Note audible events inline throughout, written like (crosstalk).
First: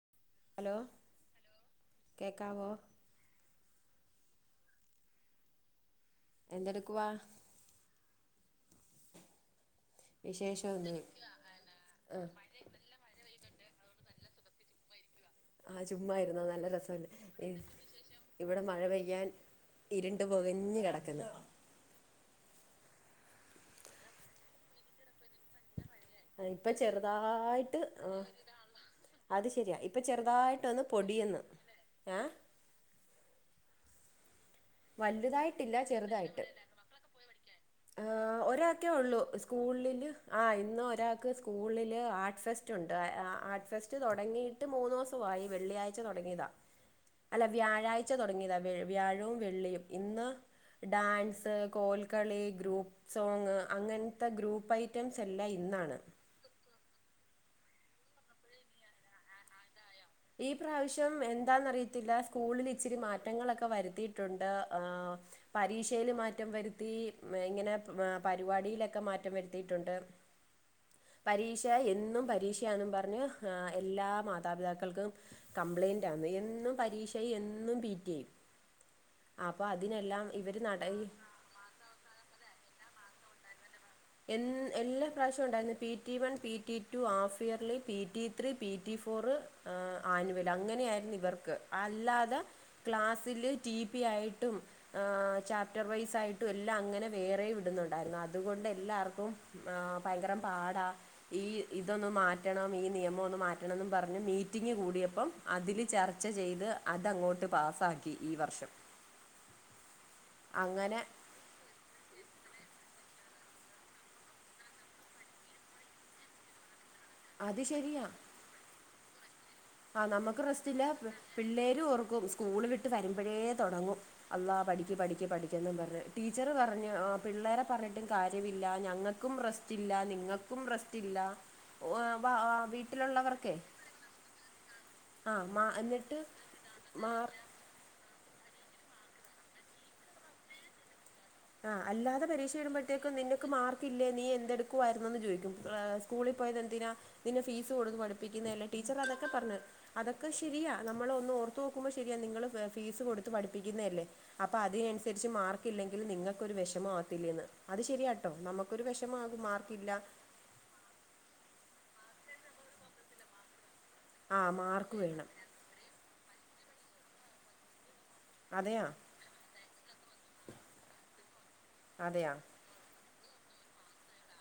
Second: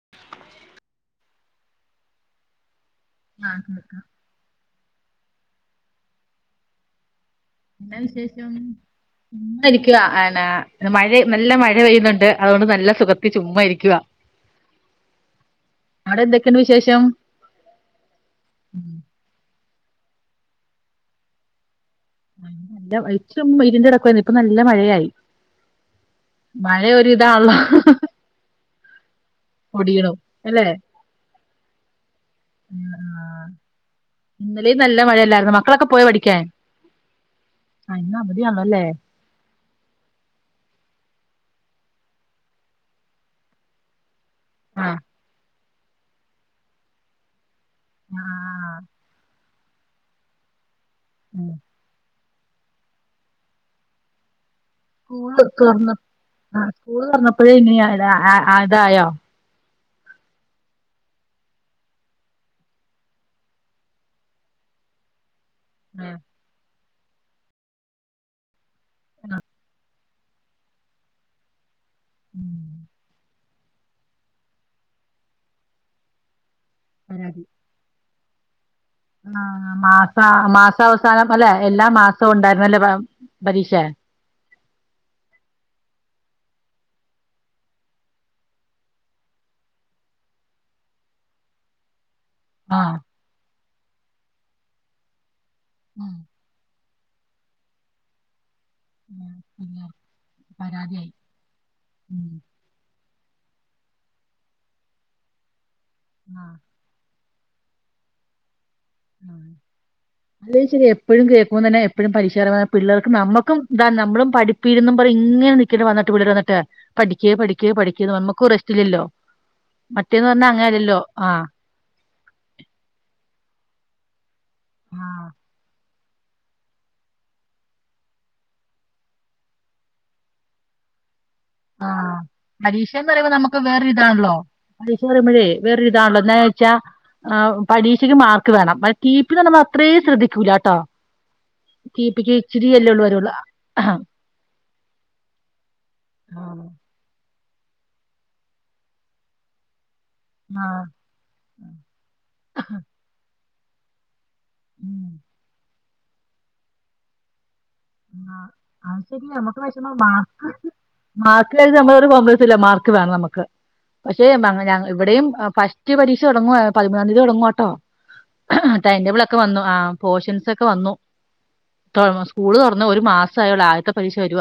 (inaudible) Hello. കേക്കാവോ? ആഹ് ഉം. ഉം. എന്തെടുക്ക് വാ എന്താ വിശേഷം. ഇന്നനിക്ക് ആഹ് അനാ വിശേഷമൊന്നും മഴ നല്ല മഴ പെയ്യുന്നുണ്ട് അതുകൊണ്ട് നല്ല സുഖത്തി ചുമ്മാ ഇരിക്കുവ. ആഹ് അവിടെ ചുമ്മായിരുന്നോ എന്തൊക്കെയുണ്ട് നല്ല വിശേഷം രസെണ്ട്. ഇവിടെ മഴ ഉം പെയ്യാൻ ഇര്ണ്ട് പൊകഞ്ഞ് കെടക്ക് ന്ന്. ല എത്തും ഇതിൻ്റടക്ക് ഇപ്പം നല്ല മഴയായി. എ ഇപ്പൊ മഴ ഒരിതാണല്ലോ ചെറുതായിട്ട് എ. അത് ശരിയാ ഇപ്പം പൊടിയണു ചെറുതായിട്ട് അല്ലെ ഒന്ന് പൊടിയന്ന് ഏ ഇന്നലെും നല്ല മഴയല്ലായിരുന്നു വലുതായിട്ടില്ല മക്കളൊക്കെ പോയി പഠിക്കാൻ? ഇന്ന് ആഹ് അവധിയാണല്ലോ അല്ലേ ഒരാൾക്കേ ഉള്ളൂ സ് സ്കൂളിൽ ആഹ് ഇന്ന് ഒരാൾക്ക് സ്കൂളിൽ ആർട്ട് ഫെസ്റ്റ് ഉണ്ട് ആർട്ട് ഫെസ് തുടങ്ങയിട്ട് മൂന്ന് ആഹ് ദവസ വെള്ളിയാഴ് തുടങ്ങിയതാ അല്ല വ്യാഴ വ്യാഴാഴ് തുടങ്ങിയതാണ് വ്യാഴവും വെള്ളിയും ഇന്ന് ഉം ഡാൻസ് കോൽക്കളി ഗ്രൂപ്പ് സോങ് അങ്ങനത്തെ ഗ്രൂപ്പയി സ്കൂൾ ആഹ് സ്കൂൾ തുഞ്ഞപ്പോഴ ഇന ഇതായോ ഈ പ്രാവശ്യം എന്താന്നറിയത്തില്ല സ്കൂളിൽ ഇച്ചിരി മാറ്റങ്ങളൊക്കെ വരുത്തിയിട്ടുണ്ട് ആഹ് ആ, പരീക്ഷൽ മാറ്റം വരുത്തി ഇങ്ങനെ പരിപാടിയിലൊക്കെ (unintelligible) മാറ്റം വരുത്തിയിട്ടുണ്ട് പരീക്ഷ എന്നും ഉം, പരീക്ഷയാണെന്നും പറഞ്ഞു എല്ലാ മാതാപിതാക്കൾക്കും കംപ്ലൈയിൻറ് ആാണ് എന്നും പരീക്ഷ പരാതി എന്നും പിറ്റി ആഹ് മാസ മാസാവസാനം അല്ലെ എല്ലാ മാസവും ഉണ്ടായിന്നല്ലേ പരീക്ഷ എൻ എല്ലാ പ്രാവശ്യവും ഉണ്ടായിരുന്നു P T one P T two half yearly P T three P T four ആഹ് ആനുവൽ അങ്ങനെയ ആായിരുന്നു ഇവർക്ക് അല്ലാതെ ആഹ് ക്ലാസില് ടി പി ആയിട്ടും ചാപ്റ്റർ വൈ ഉം ആയിട്ടും എല്ല അങ്ങനെ വേറെ വിടുന്നുണ്ടായിരുന്നു അതുകൊണ്ട് എല്ലാവർക്കും ഉം എല്ലാർക്കും ഭയങ്കര പാടാ പരാതിയായി ഈ ഇതൊന്ന ഉം മാറ്റണം ഈ നിയമം മാറ്റണം മാറ്റണംന്ന് പറഞ്ഞ് മീറ്റിംഗ് കൂടിയപ്പം അതിൽ ചർച്ച ആഹ് ചെയ്ത് അതങ്ങോട്ട് പാസ്സാക്കി ഈ വർഷം അതേയ്ശരി അങ്ങനെ എപ്പഴും കേൾക്കുമ്പ തന്നെ എപ്പോഴും പരിഷകാര പിള്ളേർക്കും നമ്മുക്ക ഇാ നമ്മളും പഠപ്പിരുന്ന പറ ഇങ്ങനെ നിക്കേണ്ട് വന്നിട്ട് പിള്ളേർ വന്നിട്ട് പഠിക്കയേ അത് പഠിക്കുകേ പഠിക്കുക നമുക്ക് റസ്റ്റില്ലല്ലോ ആഹ് നമുക്ക് റസ്റ്റ് ഇല്ല പിള്ളേ ആഹ് പിള്ളേര് ഓർക്കും സ്കൂള വിട്ട് വരുമ്പോഴേ തുടങ്ങും അല്ലാ പഠിക്ക് പഠിക്ക് ആഹ് പഠിക്ക എന്നും പറ ടീച്ചറ് പറഞ്ഞ് പിള്ളേരെ പറഞ്ഞിട്ടും കാര്യമില്ല ഞങ്ങൾക്കും റെസ്റ്റ ഇില്ല നിങ്ങൾക്ക് ക്കും റസ്റ്റ് ഇല്ല ആഹ് പരീക്ഷന്ന് പറയുമ്പോ നമുക്ക് വേറൊരിതാണല്ലോ പരീക്ഷ ആ പറയുമ്പോഴ മാ എന്നിട്ട് വേറൊരിതാണല്ലോ എന്നച്ച മാർ ആഹ് പരീക്ഷയ്ക്ക് മാർക്ക് വേണം കടി പിന്ന് നമ്മൾ അത്രയും ശ്രദ്ധിക്കൂല കേട്ടോ ആ്ഹ് അല്ലാതെ പീക്ഷ ഉള്ളൂ ഇടുമ്പോഴത്തേക്കും വരുള്ളൂ നിനക്ക് മാർക്ക് ആഹ് ഇല്ലേ നീ എന്തെടുക്കുായിരുന്നുുന്നന്ന് ചോദിക്കും സ്കൂളിൽ പോയത് എന്തിനാ ഇന്നെ ഫീസ് കൊടുന്ന് പഠിപ്പിക്കുന്നതല്ലേ ടീച്ചർ അതൊക്കെ പറഞ്ഞു അതൊക്കെ ശരിയാ ആഹ് നമ്മള ഒന്ന് ഓർത്ത് നോക്കുമ്പോ ശരിയാ നിങ്ങള് ഫീസ് കൊടുത്ത് പഠിപ്പിക്കുന്നത അല്ലേ അപ്പൾ ഉം അതിനനുസരിച്ച് മാർക്ക് ഇല്ലെങ്കിൽ നിങ്ങൾക്കൊരു വിഷമമാവത്തില്ലന്ന് അത് ശരിയാട്ടോ നമുക്കൊരു അത് ശരിയാ വിഷമാകും നമുക്ക് മാർക്കില്ല വിഷമം മാർക്ക് മാർക്ക് കര്യത്തി നമ്മള ഒരു കോപ്ലസ്ല്ല മാർക്ക് വേണം നമുക്ക് ആഹ് പക്ഷേഞ മാർക്ക് ഇവിടെയും വേണം ഫസ്റ്റ് പരീക്ഷ തുടങ്ങുവ പതിമൂന്നാം തീയതി തുടങ്ങുവ കേട്ടോ അതെയാ അതിന്റെ വന്നു ആഹ്പോഷൻൊക്കെ വന്നു അതെയാ സ്കൂ ഒരു മാസ ആയുള്ളൂ ആദ്യത്തെ പരീക്ഷ വരു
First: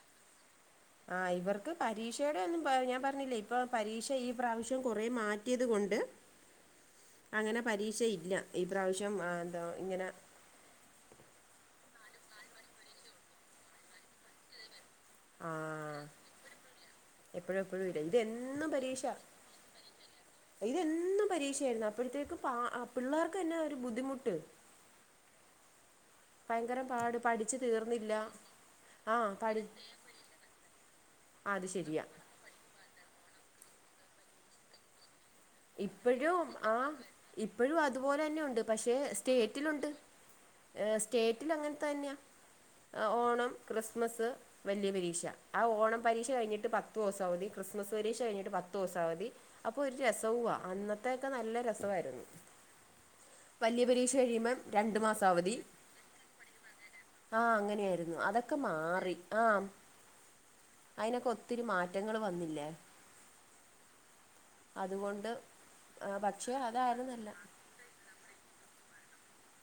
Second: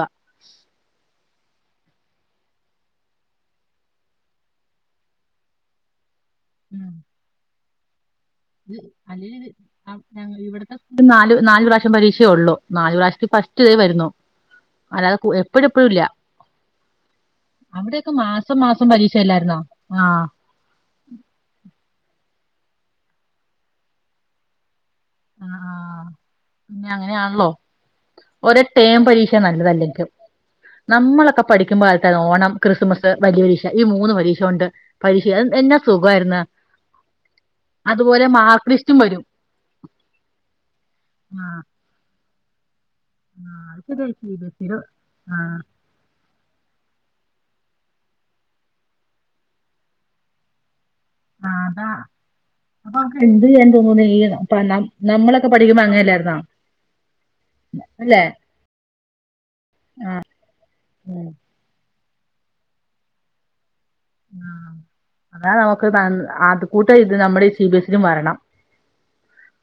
ആഹ് ഇവർക്ക് പരീക്ഷയുടെ ഒന്നും ഞാൻ പറഞ്ഞില്ലേ ഇപ്പൊ പരീക്ഷ ഈ പ്രാവശ്യം കുറ മാറ്റിയത് കൊണ്ട് (inaudible) അങ്ങനെ പരീക്ഷ ഇല്ല ഈ ഇത് പ്രാവശ്യം അല്ലെങ്കിൽ എന്താ ഇങ്ങനെ ഞ ഇവിടുത്തെ നാല് നാല് പ്രാവശ്യം പരീക്ഷേ ഉള്ളൂ നാല് പ്രാവശ്യത്തിൽ ഫസ്റ്റ വരുന്നു അല്ലാതെ എപ്പഴും എപ്പഴും ഇല്ല ആഹ് എപ്പോഴും എപ്പോഴും ഇല്ല അവിടെൊക്കെ മാസം ഇതെന്നും മാസം പരീക്ഷല്ലായിരുന്നോ ആഹ് ഇത് എന്നും പരീക്ഷയായിരുന്നു അപ്പോഴത്തേക്ക് പ പിള്ളേർക്ക് തന്നെ ഒരു ബുദ്ധിമുട്ട് ആഹ് ഭയങ്കരം പിന്നെ പാട് അങ്ങനെയാണല്ലോ പഠിച്ചു തീർന്നില്ല ഒര ടേം ആഹ് പരീക്ഷ പഠി നല്ലതല്ലങ്കിലും നമ്മളൊക്കെ അത് ശരിയാ പഠിക്കുമ്പോത്ത ഓണം ക്രിസ്മസ് വലിയ പരീക്ഷ ഈ മൂന്ന് പരീക്ഷ ഉണ്ട് പരിശീലം എന്നാ സുഖമായിരുന്ന ഇപ്പോഴും ആ ഇപ്പോഴും അതുപോലെ തന്നെ ഉണ്ട് മാർക് ലിസ്റ്റും വരും (inaudible) ഏഹ് ആ സ്റ്റേറ്റിൽ അങ്ങനെത്ത തന്നെയാ ആ ഓണം അത് ശരിയാ Christmas C B S E വലിയ പരീക്ഷ ആ ആഹ് ഓണം പരീക്ഷ കഴിഞ്ഞിട്ട് പത്ത് പത്ത് ദിവസോ അവധി ക്രിസ്മസ് പരീക്ഷ കഴിഞ്ഞിട്ട് പത്ത് ദിവസം അവധി അപ്പോ ഒരു രസവ അന്നത്തെ ത്തെക്കെ ആ നല്ല അതാ രസവായിരുന്നു അപ്പൊ എന്ത് (unintelligible) രണ്ട് മാസം നമ്മളൊക്കെ പഠിക്കുമ്പോ അങ്ങല്ലായിരുന്നോ ആഹ് അങ്ങനെയായിരുന്നു അതൊക്കെ മാറി ആഹ് അയിനൊക്കെ ഒ ഒത്തിരി മാറ്റങ്ങൾ വന്നില്ലേ അതുകൊ അതാ നമുക്ക് (unintelligible) അത് കൂട്ട ഇത് നല്ല നമ്മുടെ ഈ സി ബി എസിലും വരണം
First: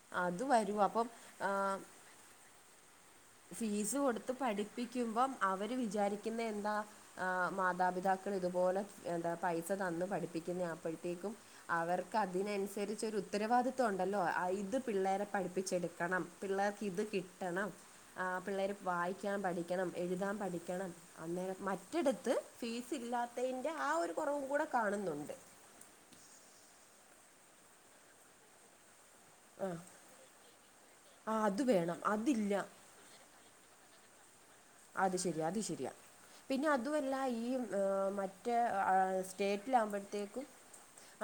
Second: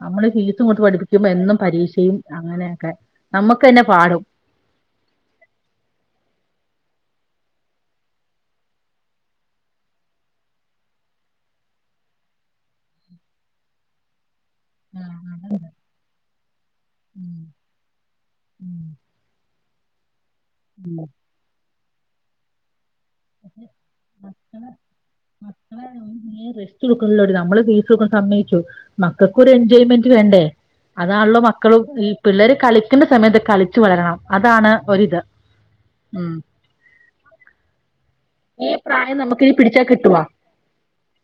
നമ്മള് അത് ഫീസും വരും കൊടുത്ത് അപ്പം പഠിപ്പിക്കുമ്പോ എന്നും ആ, പരീക്ഷയും അങ്ങനെയൊക്കെ നമ്മുക്കന്നെ ഫീസ് പാടും കൊടുത്ത് പഠിപ്പിക്കുമ്പം അവര് വിചാരിക്കുന്നെ എന്താ ആഹ് മാതാപിതാക്കൾ ഇതുപോലെ എന്താ പൈസ തന്നു പഠിപ്പി ക്കുന്നെ അപ്പഴത്തേക്കും അവർക്ക് അതിനനുസരിച്ചൊരു ഉത്തരവാദിത്തം ഉണ്ടല്ലോ അയ് ഇത് ആ, പിള്ളേരെ അതാ. പഠിപ്പിച്ചെടുക്കണം പിള്ളേർക്ക് ഇത് ഉം കിട്ടണം ആഹ് പിള്ളേര് ഉം, വായിക്കാൻ പഠി ക്കണം എഴുതാൻ പഠിക്കണം ഉം. അന്നേര മറ്റിടത്ത് ഫീസ്ല്ലാ അതയിൻ്റെ ആഹ് ഒരു കുറവുകൂടെ മക്കളെ കാണുന്നുണ്ട് റെസ്റ്റ് എടുക്കല്ലോ നമ്മള് ഫീസ്ടുക്കൻ സമ്മയിച്ചു മക്കൾക്കൊരു എൻജോയ്മെന്റ് വേണ്ടേ ആ അതാണല്ലോ അത് മക്കള് വേണം ഈ പിള്ളേര് അതില്ല കളി ക്കണ്ട സമയത്ത് കളിച്ചു വളരണം അതാണ് അത് ഒരിത് ശെരിയാ അത് ശരിയാ ഉം പിന്നെ അതുമല്ല ഈ ങ് മ റ്റേ ഈ പ്രായം നമുക്ക് ഇനി പിടിച്ചാ കിട്ടുവാ സ്റ്റേറ്റിലകുമ്പഴത്തേക്കും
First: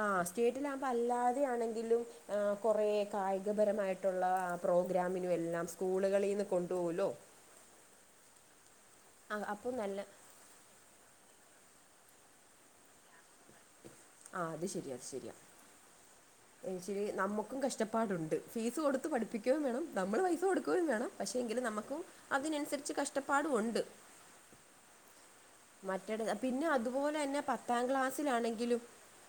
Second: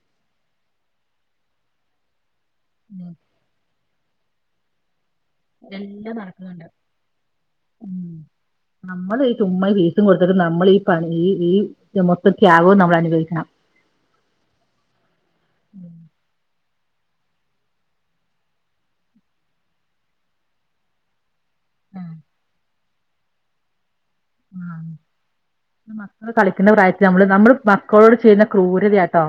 ആഹ് സ്റ്റേറ്റിൽ ആകുമ്പോ അല്ലാതെയണെങ്കിലും ആഹ് കൊറേ കായികപരമായിട്ടുള്ള പ്രോഗ്രാമിനും എല്ലാം സ്കൂളുകളിലീന്ന് കൊണ്ടുപോവലും ഉം നമ്മള് ആ ചുമ്മാ അപ്പോൾ ഇ നല്ല ഫീസും കൊടുത്ത നമ്മള് ഇ പണി മൊത്ത ത്യാകോ നമ്മൾ അനുഭവിക്കണം ആഹ് അത് ശരിയ ത് ശരിയാ ഉം ശരി നമുക്കും കഷ്ടപ്പാടുണ്ട് ഫീസ് കൊടുത്ത് പഠിപ്പിക്കുകയും വേണം നമ്മൾ പൈസ കൊടുക്കുകയും വേണം പക്ഷേ എങ്കിലും നമുക്കും അതിനനുസരിച്ച് കഷ്ടപ്പാടും ഉണ്ട് ആഹ് മറ്റേത് മക്കള് പിന്നെ കളിക്കണ്ട പ്രായത്തിൽ അതുപോലെ നമ്മള് തന്നെ നമ്മള് പത്താം മക്കളോട് ചെയ്യുന്ന ക്ലാസ്സിലാണെങ്കിലും ക്രൂരതയാട്ടോ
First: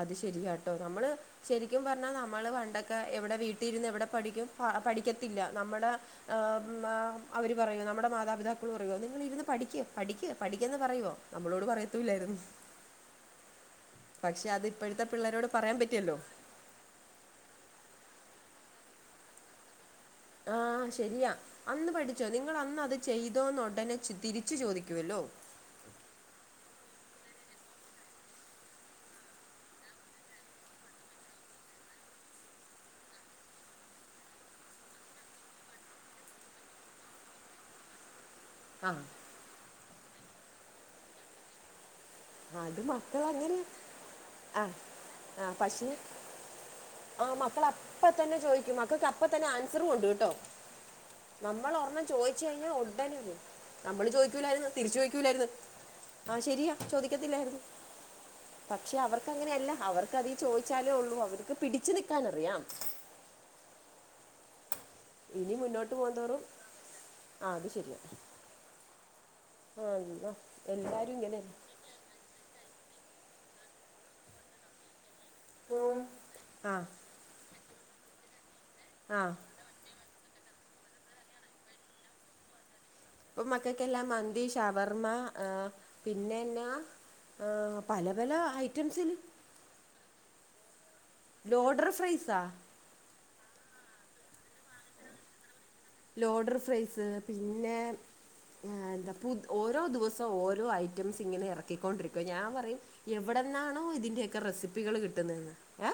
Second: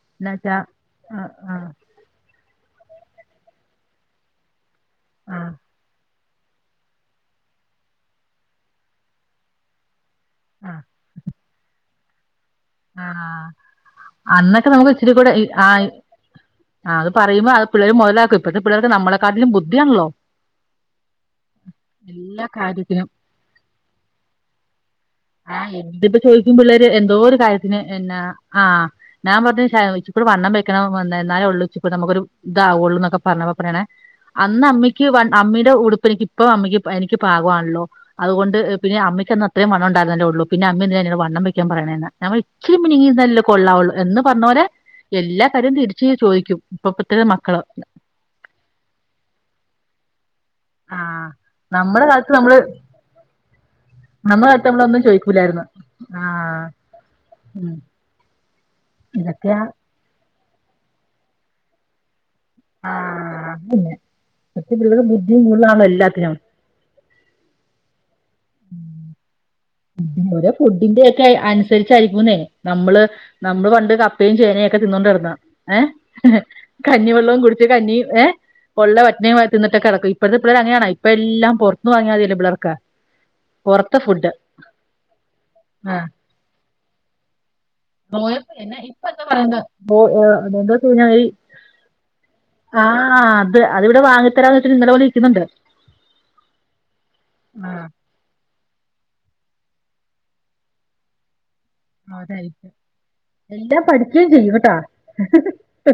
അത് എന്നാ വെച്ചാ ശരിയാട്ടോ നമ്മള് ആഹ് ആഹ് ശരിക്കും പ നമ്മള് പണ്ടൊക്കെ എവിടെ വീട്ടിര്ന്ന് എവിടെ പഠിക്കും പഠിക്കത്തില്ല ആഹ് നമ്മടെ ങ് അവര് പറയു നമ്മടെ മാതാപിതാക്കൾ പറയു നിങ്ങളിരുന്ന് പഠിക്ക് പഠിക്ക് പഠിക്കന്ന് ആഹ് പറയുവോ നമ്മളോട് പറയത്തൂല്ലായിരുന്നു അ ആഹ് പക്ഷെ അത് അന്നൊക്കെ നമുക്ക് ഇപ്പോഴത്തെ ഇച്ചരി കൂടെ പിള്ളേരോട് പറയാൻ ആഹ് പറ്റുവല്ലോ ആഗ് അത് പറയുമ്പോ അത് പിള്ളേര് മുതലാക്കും ഇപ്പഴത്തെ പിള്ളേർക്ക് നമ്മളെ കാട്ടിലും ബുദ്ധിയാണല്ലോ ആഹ് ശരിയാ അന്ന് പഠിച്ചോ എല്ലാ നിങ്ങളന്ന് അത് കാര്യത്തിനും ചെയ് തോന്ന് ഉടനെ തിരിച്ച് ചോദിക്കുവല്ലോ ആഹ് എന്തിപ്പോ ചോദിക്കുമ്പോ പിള്ളേര് എന്തോ ഒരു കാര്യത്തിന് എന്നാ ആഹ് ഞാൻ പറഞ്ഞു ശ (unintelligible) വണ്ണം വെക്കണം എന്നാലെ ഒള്ളു (unintelligible) നമക്കൊരു താവൊള്ളൂ നക്ക പറർഞ്ഞപ്പങ്ങനെ അന്ന് അമ്മിക്ക് വ അമ്മിയുടെ ഉടുപ്പ് എനിക്ക് ഇപ്പ അമ്മിക്ക് എനിക്ക് പാകവാണല്ലോ അതുകൊണ്ട് പിന്നെ ആഹ് അമ്മിക്കന്ന് അത്രയും വണംണ്ടയിരുന്നല്ലേള്ളൂ പിന്നെ അമ്മിന്തിന ങ്ങനെ വണ്ണം വെക്കാൻ പറയ്ണെന്ന് അത് ഞമ്മൾ (unintelligible) മക്കളങ്ങനെ കൊള്ളാവുള്ളു എന്ന് പറഞ്ഞ പോരെ ആഹ് എല്ലാ കാര്യവും തിരിച്ച് ചോദിക്കും ഇപ്പ പ്പത്തെ മ മക്കള അപ്പ തന്നെ ചോയിക്കും മക്കൾക്ക് അപ്പ തന്നെ ആൻസറും ഉണ്ട് ട്ടോ ആഹ് നമ്മളൊർണം നമ്മുടെ കാലത്ത് ചോദിച്ച് നമ്മള് കഴിഞ്ഞാൽ ഉടനും നമ്മള് നമ്മുടെ കാലത്ത് ചോദിക്കൂലായിന്ന് തിരിച്ചു നമ്മളൊന്നും ചോദിക്കൂലായിര്ന്ന് ചോദിക്കൂലായിരുന്നു ആഹ് ചോദിക്കത്തില്ലായിര്ന്ന് ഉം പക്ഷെ അവർക്ക് ഇതൊക്കെയാ അങ്ങനെയല്ല അവർക്ക് അതി ചോദിച്ചാലേ ഒള്ളൂ അവർക്ക് പിടിച്ചു നിൽക്കാനറിയാം ആഹ് അന്നെ (unintelligible) മറ്റ ബുദ്ധിയ കൂടുതാണോ എല്ലാത്തിനും ആഹ് അത് ശരിയ ഓരോ എല്ലാവരും ഫുഡിന്റെയൊക്കെ ഇങ്ങനെ - അനുസരിച്ചരിക്കൂന്നേ നമ്മള് നമ്മള് പണ്ട് കപ്പയും ചേനയുംയൊക്കെ തിന്നോണ്ട് നടന്നതാ ഏ ആ കഞ്ഞിവെള്ളവും കുടിച്ച് കഞ്ഞി ഏ വെള്ള ആ വറ്റനയും തിന്നിട്ടൊക്കെ നടക്കു (unintelligible) വാ ഇപ്പഴത്തെ പിള്ളാർ അങ്ങനെയാണോ ഇപ്പ എല്ലാം പൊറത്തിന്ന് വാങ്ങിയാൽ മതിയല്ലോ പിള്ളേർക്ക് ഇപ്പൊ പൊറത്തെ മക്കൾക്കെല്ലാം ഫുഡ് മന്തി ഷവർമ്മ - ആഹ് പിന്നെ എന്നാ- പല നോ പല (unintelligible) പ്പെ ഇപ്പ ഐറ്റംസിൽ എന്താ പറയുന്ന എന്താഞ്ഞാൽ ലോഡർ ഫ്രൈസാ ആഹ് അത് അത് ഇവിടെ വാങ്ങിത്തരാന്ന് വെച്ചട്ട് ഇന്നലെ മൊതല് ഇരിക്കുന്നുണ്ട് ലോഡർ ഫ്രൈസ് ആഹ് പിന്നെ- ആഹ് എന്താ പു ഓരോ ദിവസം ഓരോ ഐറ്റംസ് ഇങ്ങനെ എറക്ക- റക്കിക്കൊണ്ടിരിക്കുവ ഞാൻ അതായിരിക്കും പറയും എല്ലാം എവിടെന്നാണോ പഠിക്കുകയും ഇതിൻ്റെയൊക്കെ ചെയ്യും കേട്ടാ റെസിപ്പികൾ കിട്ടുന്നതെന്ന് ഏ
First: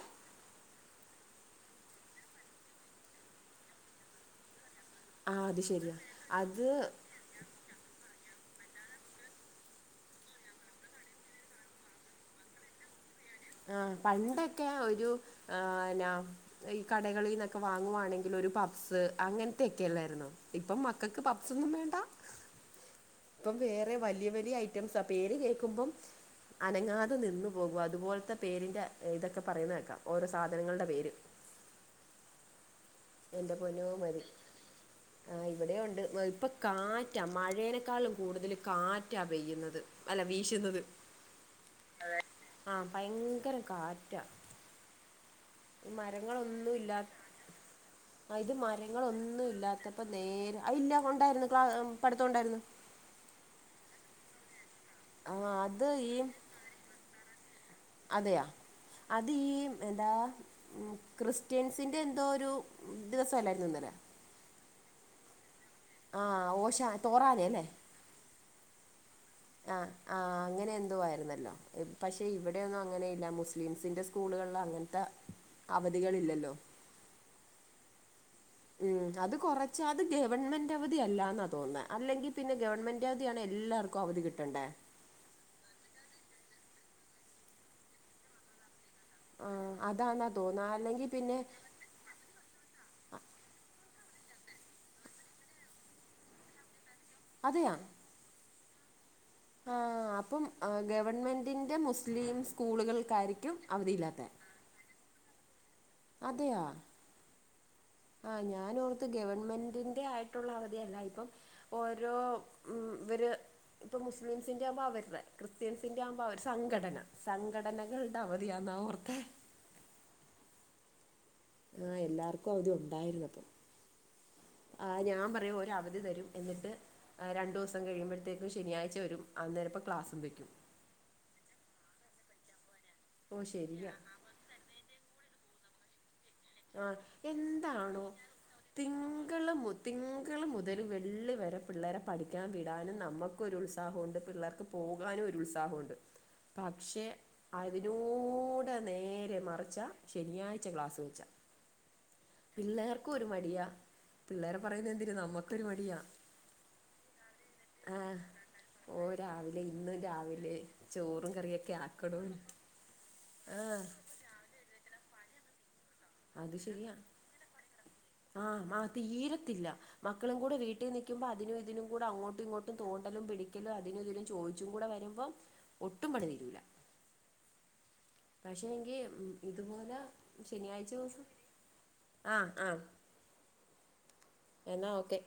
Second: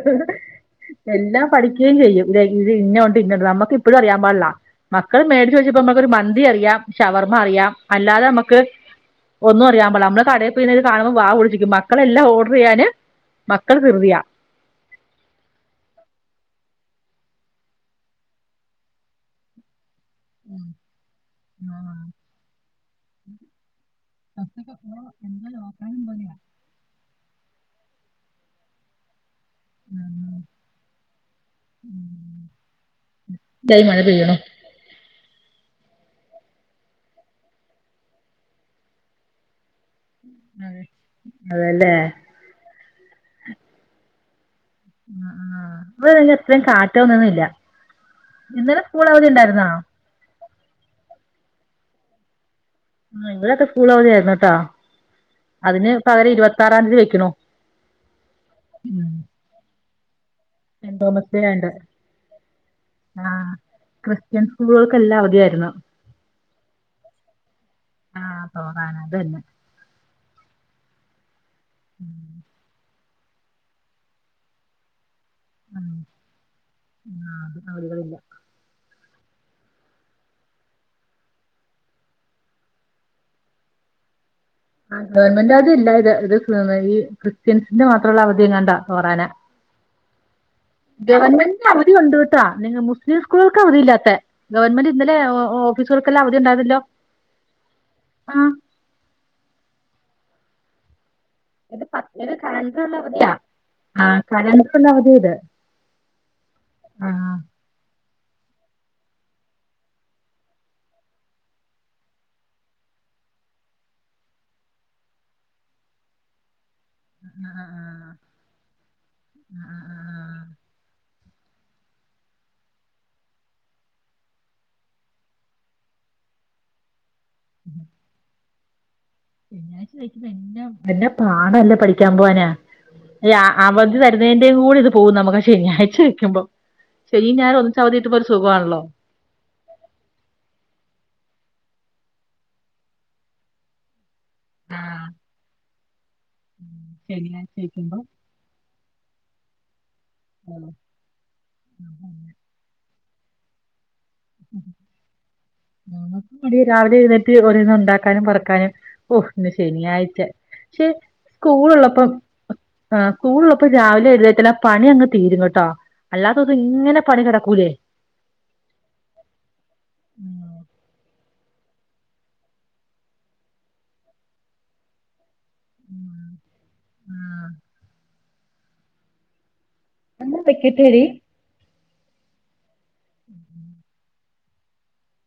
എല്ലാം പഠിക്കുകയും ചെയ്യും ഇ ഇത് ഇന്ന ഉണ്ട് ഇന്നുണ്ട് നമ്മുക്ക് ഇപ്പോഴും അറിയാൻ പാടില്ല മക്കള് ആ മേടിച്ച് അത് മേടിച്ച് ശരിയാ നമ്മുക്കൊരു അത് മന്തിറിയാം ഷവർമ്മറിയാം അല്ലാതെ നമ്മുക്ക് ഒന്നും അറിയാൻ പടില്ല നമ്മള് കടയിൽ- പിന്നെത് കാണുമ്പോ വാ പൊളിച്ചു നിൽക്കും മക്കളെല്ലാം ഓഡർ ചെയ്യാന്- മക്കൾ ആഹ് ധൃതിയാ പണ്ടൊക്കെ ഒരു ആ (unintelligible) ഈ കടകളിൽ നിന്നൊക്കെ വാങ്ങുവാണെങ്കിൽ ഒരു പപ്സ് അങ്ങനെ- ക്കെല്ലായിരുന്നോ ഇപ്പം മക്കൾക്ക് പപ്സൊന്നും വേണ്ട ഇപ്പം വേറെ വല്ലിയ വല്ലിയ ഐറ്റംസാ പേര് കേൾക്കുമ്പം- അനങ്ങാതെ നിന്നു പോകും അതുപോലത്തെ പേരിന്റെ ഇതൊക്കെ പറയുന്ന കേക്കാം ഓരോ സാധനങ്ങളുടെ പേര് ഉം എന്റെ പൊന്നുമോൻ വരും ആ ഹ് ഇവിടെയൊണ്ട് ഇപ്പൊ കാറ്റ മഴേനെക്കാളും കൂടുതൽ കാറ്റാ പെയ്യുന്നത് അല്ല വീശുന്നത് അതല്ലേ ആഹ് ഭയങ്കര കാറ്റാ ആ, ആ. ഇവിടെ നിങ്ങൾ എത്രയും മരങ്ങളൊന്നും ഇല്ലാ- കാറ്റൊന്നുമില്ല ഇത് ഇന്നലെ സ്കൂൾ അവധി മരങ്ങളൊന്നും ഉണ്ടായിരുന്നോ ഇല്ലാത്തപ്പം നേരെ അ ഇല്ല ഒണ്ടായിരുന്നു ക്ല പടിത്തയൊണ്ടായിരുന്നു നിങ്ങടെയൊക്കെ സ്കൂൾ അവധിയായിരുന്നു ട്ടോ ആ അത് അതിന് ഈ പകരം ഇരുപത്തിയറാം തീയതി വെയിക്കിണു അതെയാ അത് ഈ എന്താ- സെന്റ് തോമസ് ഡേ ആയോണ്ട് ക്രിസ്ത്യൻസിൻ്റെ എന്തോ ഒരു ദിവസംമല്ലായിരുന്നു ഇന്നലെ (unintelligible) ൻ സ്കൂളുകൾക്കെല്ലാം അവധിയായിരുന്നു ആഹ് ഓശ തോറാനെ (unintelligible) ല്ലേ ആഹ് പോ (unintelligible) കാണ് അത തന്നെ ആഹ് ആഹ് അങ്ങനെ എന്തോ ആയിരുന്നല്ലോ പക്ഷെ ഇവിടെ ഒന്നും അങ്ങനെയില്ല മുസ്ലിംസിന്റെ സ് - സ്കൂളുകളിൽ അങ്ങനത്തെ ഉം അവധികൾ ഇല്ലല്ലോ ആ അത് നളിക (unintelligible) ളില്ല ഉം അത് കൊറച്ചാ അത് ഗവൺമെന്റ് അവധിയല്ലാന്നാ തോനുന്നെ അല്ലെങ്കിൽ പിന്നെ- ഗവൺമെന്റ് അവധിയാണ് എല്ലാവർക്കും- നിങ്ങക്കോ അവധി കിട്ടണ്ടേ ആ ഗവൺമെന്റ് അത് ഇല്ല ഇത് ഇത് ഈ ക്രിസ്ത്യൻസിന്റെ മാത്രമുള്ള അവധിയെങ്ങാണ്ട തഓറാന ആഹ് അതാന തോന്നാ ഗവൺമെന്റിന്റെ അവധിയൊണ്ട് കേട്ടോ നിങ്ങ മുസ്ലിം സ്കൂളുകൾക്ക് അവധിയില്ലാത്തെ ഗവൺമെന്റ് ഇന്നലെ ഓഫീസുകൾക്കല്ലാം അവധി ഉണ്ടായിരുന്നല്ലോ അതെയൊ ആഹ് ആഹ് അപ്പം ഗവൺമെന്റിന്റെ ഇത് പത്ത് ഇത് മുസ്ലിം കലണ്ടറുള്ള സ്കൂളുകൾക്കായിരിക്കും അവധിയില്ലാത്തെ ല്ല അതെ യതെ (unintelligible) അതെയോ ആഹ് ആ ഞാൻ ഓർത്ത് ഗവൺമെന്റിന്റെ ആയിട്ടുള്ള അവധിയല്ല ഇപ്പം ഓരോ ഇവര് ഇപ്പൊ മുസ്ലിംസിന്റെ ആകുമ്പോ അവരുടെ ക്രിസ്ത്യൻസിന്റെ ആവുമ്പോ അവര്‌ടെ സംഘടന ആ സംഘടനകളുടെ അവധിയാന്നാ ഓർത്തെ ആഹ് ആഹ് ആഹ് ആ എല്ലാർക്കും അവധി ഉണ്ടായിരുന്നു അപ്പൊ ആഹ് ഞാൻ പറയും ഒരു അവധി തരും എന്നിട്ട് രണ്ടു ദിവസം കഴിയുമ്പോഴത്തേക്കും ശനിയാഴ്ച വരും. അന്നേരപ്പം ക്ലാസും വെക്കും. വല്ല്യ പാടല്ലേ പഠിക്കാൻ പോവാന് ഈ ഓഹ് ശരിയാ അവതി തര വരുന്നേന്റെ കൂടെ പോകുംനമുക്ക് ശനിയാഴ്ച്ച വെക്കുംമ്പോ ആ എന്താണോ തിങ്കള് മുതൽ തിങ്കൾ മുതൽ വെള്ളി വരെ പിള്ളേരെ പഠിക്കാൻ വിടാനും നമുക്കൊരു ഉത്സാഹണ്ട്. പിള്ളേർക്ക് ആ, പോകാനും ഒരു ഉത്സാഹണ്ട് പക്ഷെ ശനിയാഴ്ച അതിനോ വെക്കുമ്പോ നോട് നേരെ മറിച്ച ആ, ശനിയാഴ്ച്ച ക്ലാസ് വെച്ച പിള്ളേർക്കും ഒരു മടിയാ പിള്ളേരെ പറയുന്ന എന്തിനാ നമ്മക്ക് ഞങ്ങക്ക് മടിയാ രാവിലെ എഴുന്നേറ്റ് ഓരോന്ന് ആഹ് ഉണ്ടാക്കാനും പെറക്കാനും ഓ ഓഹ് ഇന്ന് രാവിലെ ഇന്നും ശനിയാഴ്ച്ച രാവിലെ പക്ഷെ ചോറും സ്കൂൾ കറിയൊക്കെ ഉള്ളപ്പോ ആക്കണോന്ന് ആ സ്കൂൾ ഉള്ളപ്പോ ആഹ് രാവിലെ എഴുന്നേക്കില്ല പണി അങ്ങ് തീരും കേട്ടോ അല്ലാത്തെ അത് ദിസം ശരിയാ ഇങ്ങനെ പണി കിടക്കൂലേ ആഹ് ആഹ് തീരത്തില്ല. ഉം, മക്കളും കൂടെ വീട്ടിൽ നിൽക്കുമ്പോ അതിനും ഇതിനും കൂടെ അങ്ങോട്ടും ഇങ്ങോട്ടും തോണ്ടലും പിടിക്കലും അതിനും ഇതിനും ചോദി ച്ചും കൂടെ വരുമ്പോൾ ഉം, ഒട്ടും പണി തീരൂല. ആ. പക്ഷെ എങ്കി ഇതുപോലെ ശനിയാഴ്ച്ച ദിവസം ആഹ് ആഹ് ഉം എന്നാ ഓക്കെ